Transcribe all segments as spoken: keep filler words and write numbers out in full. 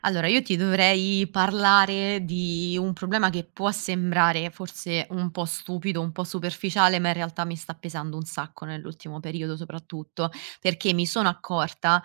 Allora, io ti dovrei parlare di un problema che può sembrare forse un po' stupido, un po' superficiale, ma in realtà mi sta pesando un sacco nell'ultimo periodo soprattutto, perché mi sono accorta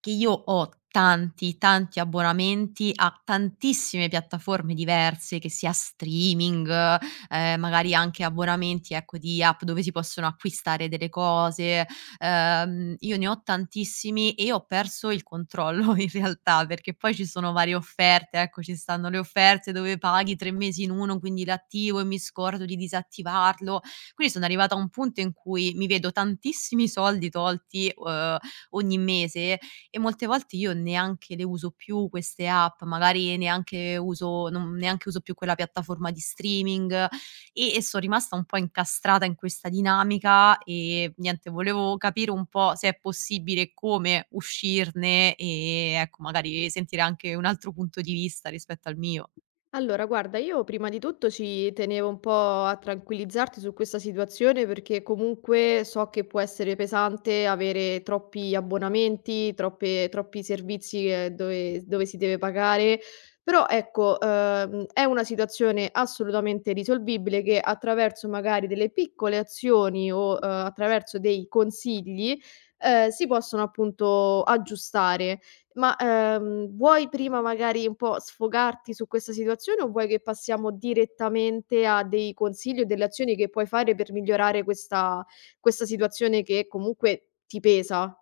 che io ho tanti, tanti abbonamenti a tantissime piattaforme diverse, che sia streaming, eh, magari anche abbonamenti, ecco, di app dove si possono acquistare delle cose. Ehm, io ne ho tantissimi e ho perso il controllo in realtà, perché poi ci sono varie offerte, ecco, ci stanno le offerte dove paghi tre mesi in uno, quindi l'attivo e mi scordo di disattivarlo. Quindi sono arrivata a un punto in cui mi vedo tantissimi soldi tolti, uhm, ogni mese, e molte volte io neanche le uso più queste app, magari neanche uso non neanche uso più quella piattaforma di streaming, e e so' rimasta un po' incastrata in questa dinamica e niente, volevo capire un po' se è possibile e come uscirne e, ecco, magari sentire anche un altro punto di vista rispetto al mio. Allora, guarda, io prima di tutto ci tenevo un po' a tranquillizzarti su questa situazione perché comunque so che può essere pesante avere troppi abbonamenti, troppe- troppi servizi eh, dove, dove si deve pagare, però ecco, ehm, è una situazione assolutamente risolvibile che attraverso magari delle piccole azioni o eh, attraverso dei consigli eh, si possono appunto aggiustare. Ma, ehm, vuoi prima magari un po' sfogarti su questa situazione o vuoi che passiamo direttamente a dei consigli o delle azioni che puoi fare per migliorare questa questa situazione che comunque ti pesa?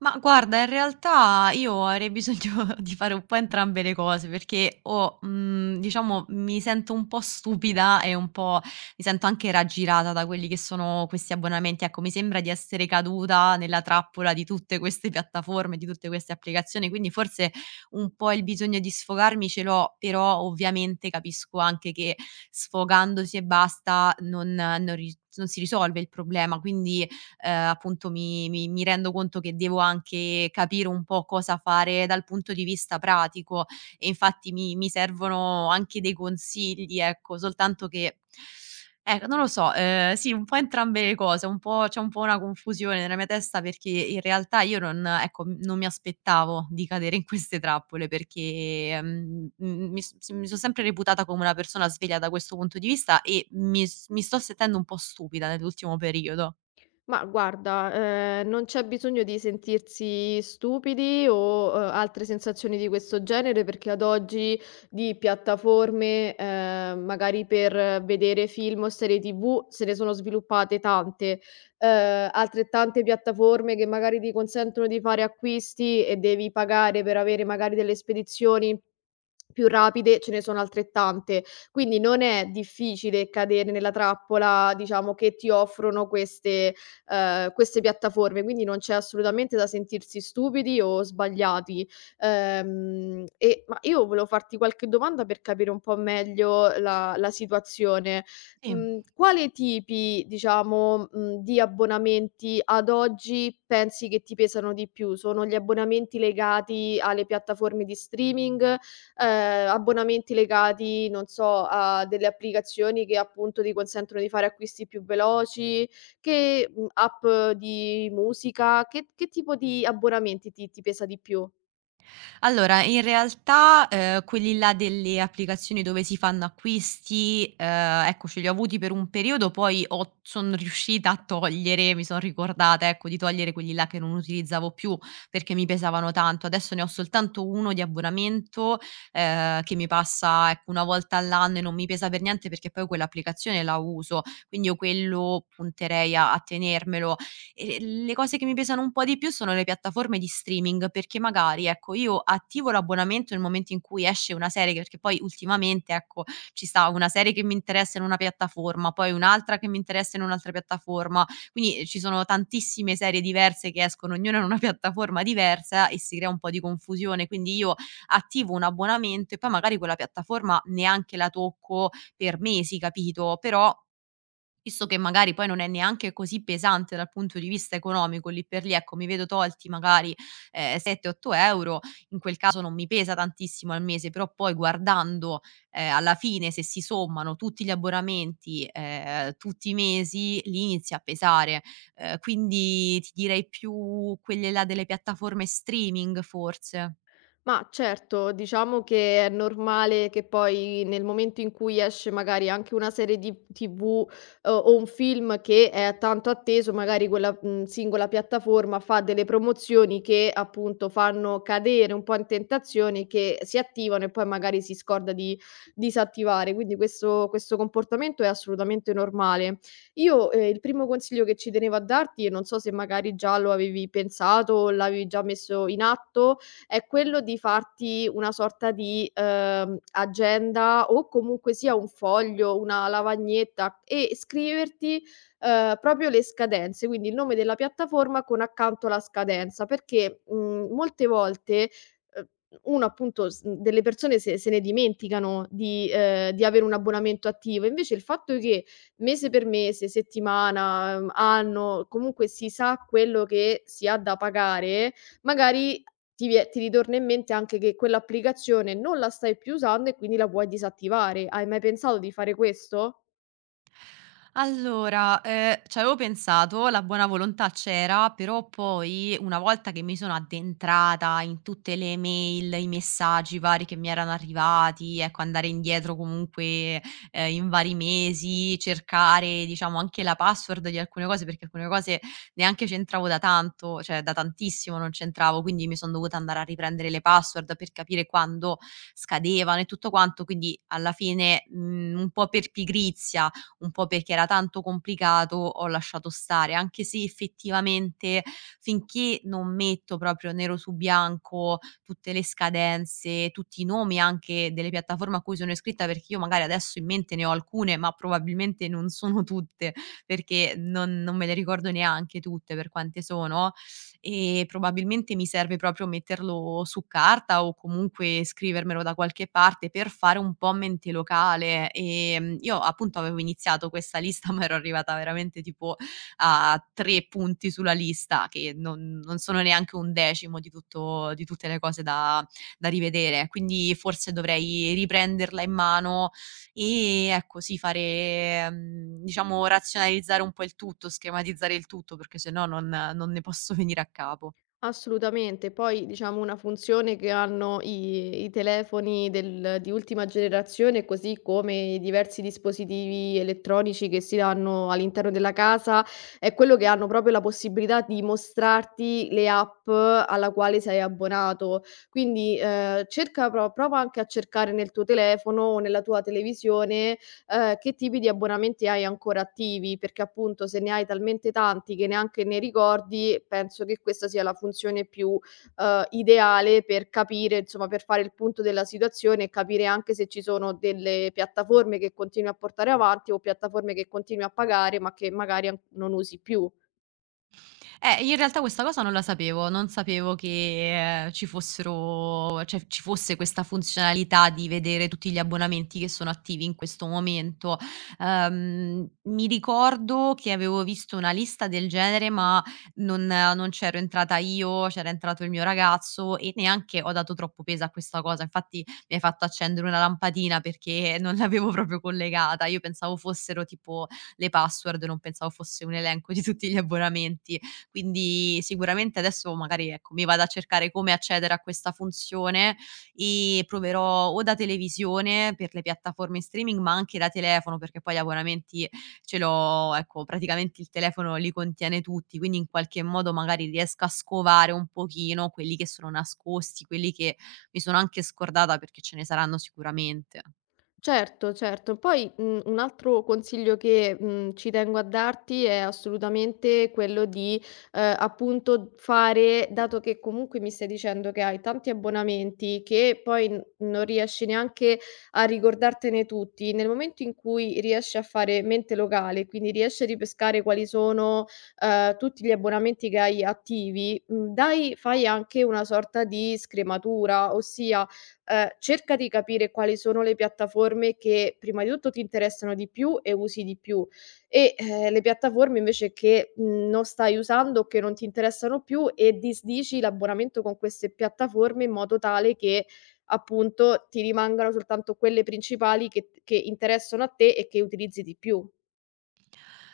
Ma guarda, in realtà io avrei bisogno di fare un po' entrambe le cose, perché ho, mhmm, diciamo, mi sento un po' stupida e un po' mi sento anche raggirata da quelli che sono questi abbonamenti. Ecco, mi sembra di essere caduta nella trappola di tutte queste piattaforme, di tutte queste applicazioni, quindi forse un po' il bisogno di sfogarmi ce l'ho, però ovviamente capisco anche che sfogandosi e basta non non ri non si risolve il problema, quindi ehm, appunto mi mi mi rendo conto che devo anche capire un po' cosa fare dal punto di vista pratico, e infatti mi mi servono anche dei consigli, ecco, soltanto che, ecco, non lo so, ehm, sì, un po' entrambe le cose, un po' c'è un po' una confusione nella mia testa, perché in realtà io non ecco, non mi aspettavo di cadere in queste trappole perché, mhmm, m mi s mi son sempre reputata come una persona sveglia da questo punto di vista e mi s mi sto sentendo un po' stupida nell'ultimo periodo. Ma guarda, ehm, non c'è bisogno di sentirsi stupidi o, ehm, altre sensazioni di questo genere, perché ad oggi di piattaforme, ehm, magari per vedere film o serie T V se ne sono sviluppate tante. Ehm, altrettante piattaforme che magari ti consentono di fare acquisti e devi pagare per avere magari delle spedizioni più rapide, ce ne sono altrettante. Quindi non è difficile cadere nella trappola, diciamo, che ti offrono queste ehm, queste piattaforme, quindi non c'è assolutamente da sentirsi stupidi o sbagliati. Ehm, e ma io volevo farti qualche domanda per capire un po' meglio la la situazione. Sì. Mhmm, quale tipi, diciamo, mhmm, di abbonamenti ad oggi pensi che ti pesano di più? Sono gli abbonamenti legati alle piattaforme di streaming, ehm, abbonamenti legati, non so, a delle applicazioni che appunto ti consentono di fare acquisti più veloci, che, mhmm, app di musica, che che tipo di abbonamenti ti ti pesa di più? Allora, in realtà, ehm, quelli là delle applicazioni dove si fanno acquisti, ehm, ecco, ce li ho avuti per un periodo, poi ho son riuscita a togliere, mi son ricordata, ecco, di togliere quelli là che non utilizzavo più, perché mi pesavano tanto. Adesso ne ho soltanto uno di abbonamento, ehm, che mi passa, ecco, una volta all'anno, e non mi pesa per niente perché poi quell'applicazione la uso, quindi io quello punterei a a tenermelo. Ehm, le cose che mi pesano un po' di più sono le piattaforme di streaming, perché magari, ecco, io attivo l'abbonamento nel momento in cui esce una serie, perché poi ultimamente, ecco, ci sta una serie che mi interessa in una piattaforma, poi un'altra che mi interessa in un'altra piattaforma, quindi eh, ci sono tantissime serie diverse che escono, ognuna in una piattaforma diversa e si crea un po' di confusione. Quindi io attivo un abbonamento e poi magari quella piattaforma neanche la tocco per mesi, capito, però visto che magari poi non è neanche così pesante dal punto di vista economico, lì per lì, ecco, mi vedo tolti magari, ehm, sette, otto euro €, in quel caso non mi pesa tantissimo al mese, però poi guardando, ehm, alla fine, se si sommano tutti gli abbonamenti, ehm, tutti i mesi, lì inizia a pesare. Ehm, quindi ti direi più quelle là delle piattaforme streaming forse. Ma certo, diciamo che è normale che poi nel momento in cui esce magari anche una serie di T V o o un film che è tanto atteso, magari quella, mhmm, singola piattaforma fa delle promozioni che appunto fanno cadere un po' in tentazione, che si attivano e poi magari si scorda di disattivare. Quindi questo questo comportamento è assolutamente normale. Io, ehm, il primo consiglio che ci tenevo a darti, e non so se magari già lo avevi pensato o l'avevi già messo in atto, è quello di farti una sorta di, ehm, agenda o comunque sia un foglio, una lavagnetta e scriverti, ehm, proprio le scadenze, quindi il nome della piattaforma con accanto la scadenza, perché, mhmm, molte volte, ehm, uno appunto s mhmm, delle persone se se ne dimenticano di ehm, di avere un abbonamento attivo. Invece il fatto che mese per mese, settimana, ehm, anno, comunque si sa quello che si ha da pagare, magari ti vie ti ritorna in mente anche che quell'applicazione non la stai più usando e quindi la puoi disattivare. Hai mai pensato di fare questo? Allora, ehm, c'avevo pensato, la buona volontà c'era, però poi una volta che mi sono addentrata in tutte le mail, i messaggi vari che mi erano arrivati, ecco, andare indietro comunque, ehm, in vari mesi, cercare diciamo anche la password di alcune cose, perché alcune cose neanche c'entravo da tanto, cioè da tantissimo non c'entravo, quindi mi son dovuta andare a riprendere le password per capire quando scadevano e tutto quanto, quindi alla fine, mhmm, un po' per pigrizia, un po' perché era tanto complicato, ho lasciato stare, anche se effettivamente finché non metto proprio nero su bianco tutte le scadenze, tutti i nomi anche delle piattaforme a cui sono iscritta, perché io magari adesso in mente ne ho alcune, ma probabilmente non sono tutte, perché non non me le ricordo neanche tutte per quante sono, e probabilmente mi serve proprio metterlo su carta o comunque scrivermelo da qualche parte per fare un po' mente locale. Ehm, io appunto avevo iniziato questa lista, ma ero arrivata veramente tipo a tre punti sulla lista, che non non sono neanche un decimo di tutto di tutte le cose da da rivedere. Quindi forse dovrei riprenderla in mano e, ecco, sì, fare mhmm, diciamo, razionalizzare un po' il tutto, schematizzare il tutto, perché se no non non ne posso venire a capo. Assolutamente. Poi diciamo una funzione che hanno i i telefoni del di ultima generazione, così come i diversi dispositivi elettronici che si danno all'interno della casa, è quello che hanno proprio la possibilità di mostrarti le app alla quale sei abbonato. Quindi, ehm, cerca pro prova anche a cercare nel tuo telefono o nella tua televisione, ehm, che tipi di abbonamenti hai ancora attivi, perché appunto se ne hai talmente tanti che neanche ne ricordi, penso che questa sia la funzione più, ehm, ideale per capire insomma, per fare il punto della situazione e capire anche se ci sono delle piattaforme che continui a portare avanti o piattaforme che continui a pagare, ma che magari an non usi più. Eh, in realtà questa cosa non la sapevo, non sapevo che, ehm, ci fossero, cioè ci fosse questa funzionalità di vedere tutti gli abbonamenti che sono attivi in questo momento. Ehm, mi ricordo che avevo visto una lista del genere, ma non non c'ero entrata io, c'era entrato il mio ragazzo e neanche ho dato troppo peso a questa cosa. Infatti mi hai fatto accendere una lampadina perché non l'avevo proprio collegata. Io pensavo fossero tipo le password, non pensavo fosse un elenco di tutti gli abbonamenti. Quindi sicuramente adesso magari, ecco, mi vado a cercare come accedere a questa funzione, e proverò o da televisione per le piattaforme in streaming, ma anche da telefono, perché poi gli abbonamenti ce l'ho, ecco, praticamente il telefono li contiene tutti, quindi in qualche modo magari riesco a scovare un pochino quelli che sono nascosti, quelli che mi sono anche scordata perché ce ne saranno sicuramente. Certo, certo. Poi, mhmm, un altro consiglio che, mhmm, ci tengo a darti è assolutamente quello di, ehm, appunto fare, dato che comunque mi stai dicendo che hai tanti abbonamenti, che poi n non riesci neanche a ricordartene tutti, nel momento in cui riesci a fare mente locale, quindi riesci a ripescare quali sono, ehm, tutti gli abbonamenti che hai attivi, mhmm, dai fai anche una sorta di scrematura, ossia ehm, cerca di capire quali sono le piattaforme che prima di tutto ti interessano di più e usi di più e, ehm, le piattaforme invece che, mhmm, non stai usando o che non ti interessano più e disdici l'abbonamento con queste piattaforme in modo tale che, appunto, ti rimangano soltanto quelle principali che t che interessano a te e che utilizzi di più.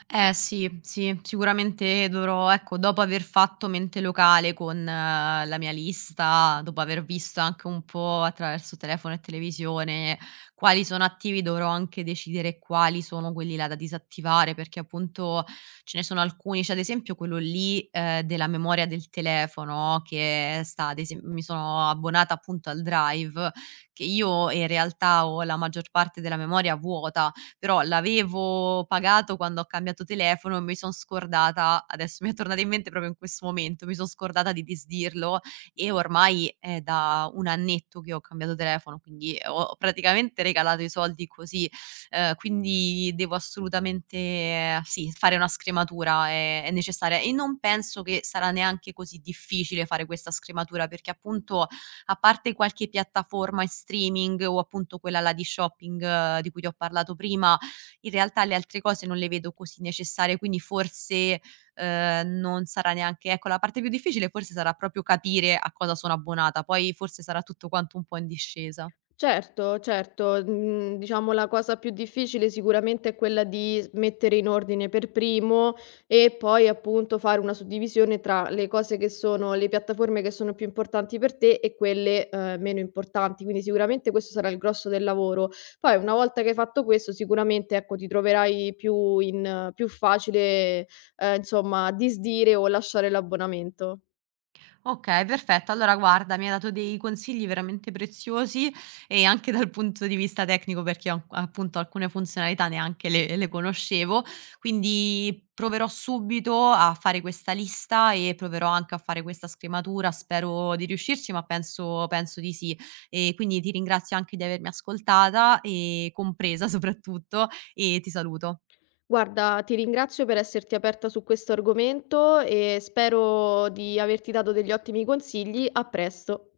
Eh sì, sì, sicuramente dovrò, ecco, dopo aver fatto mente locale con, eh, la mia lista, dopo aver visto anche un po' attraverso telefono e televisione quali sono attivi, dovrò anche decidere quali sono quelli là da disattivare, perché appunto ce ne sono alcuni, cioè ad esempio quello lì, ehm, della memoria del telefono, che sta ad esem mi sono abbonata appunto al Drive, che io in realtà ho la maggior parte della memoria vuota, però l'avevo pagato quando ho cambiato telefono, e mi son scordata, adesso mi è tornata in mente proprio in questo momento, mi son scordata di disdirlo, e ormai è da un annetto che ho cambiato telefono, quindi ho praticamente regalato i soldi così. Ehm, quindi devo assolutamente, eh, sì, fare una scrematura, è è necessaria, e non penso che sarà neanche così difficile fare questa scrematura, perché appunto, a parte qualche piattaforma in streaming o appunto quella là di shopping, eh, di cui ti ho parlato prima, in realtà le altre cose non le vedo così necessarie, quindi forse, ehm, non sarà neanche, ecco, la parte più difficile, forse sarà proprio capire a cosa sono abbonata, poi forse sarà tutto quanto un po' in discesa. Certo, certo. Mhmm, diciamo la cosa più difficile sicuramente è quella di s mettere in ordine per primo e poi appunto fare una suddivisione tra le cose che sono le piattaforme che sono più importanti per te e quelle, ehm, meno importanti, quindi sicuramente questo sarà il grosso del lavoro. Poi una volta che hai fatto questo sicuramente, ecco, ti troverai più in eh, più facile, ehm, insomma disdire o lasciare l'abbonamento. Okay, perfetto. Allora guarda, mi hai dato dei consigli veramente preziosi, e anche dal punto di vista tecnico perché a appunto alcune funzionalità neanche le le conoscevo, quindi proverò subito a fare questa lista e proverò anche a fare questa scrematura. Spero di riuscirci, ma penso penso di sì. E quindi ti ringrazio anche di avermi ascoltata e compresa soprattutto, e ti saluto. Guarda, ti ringrazio per esserti aperta su questo argomento e spero di averti dato degli ottimi consigli. A presto.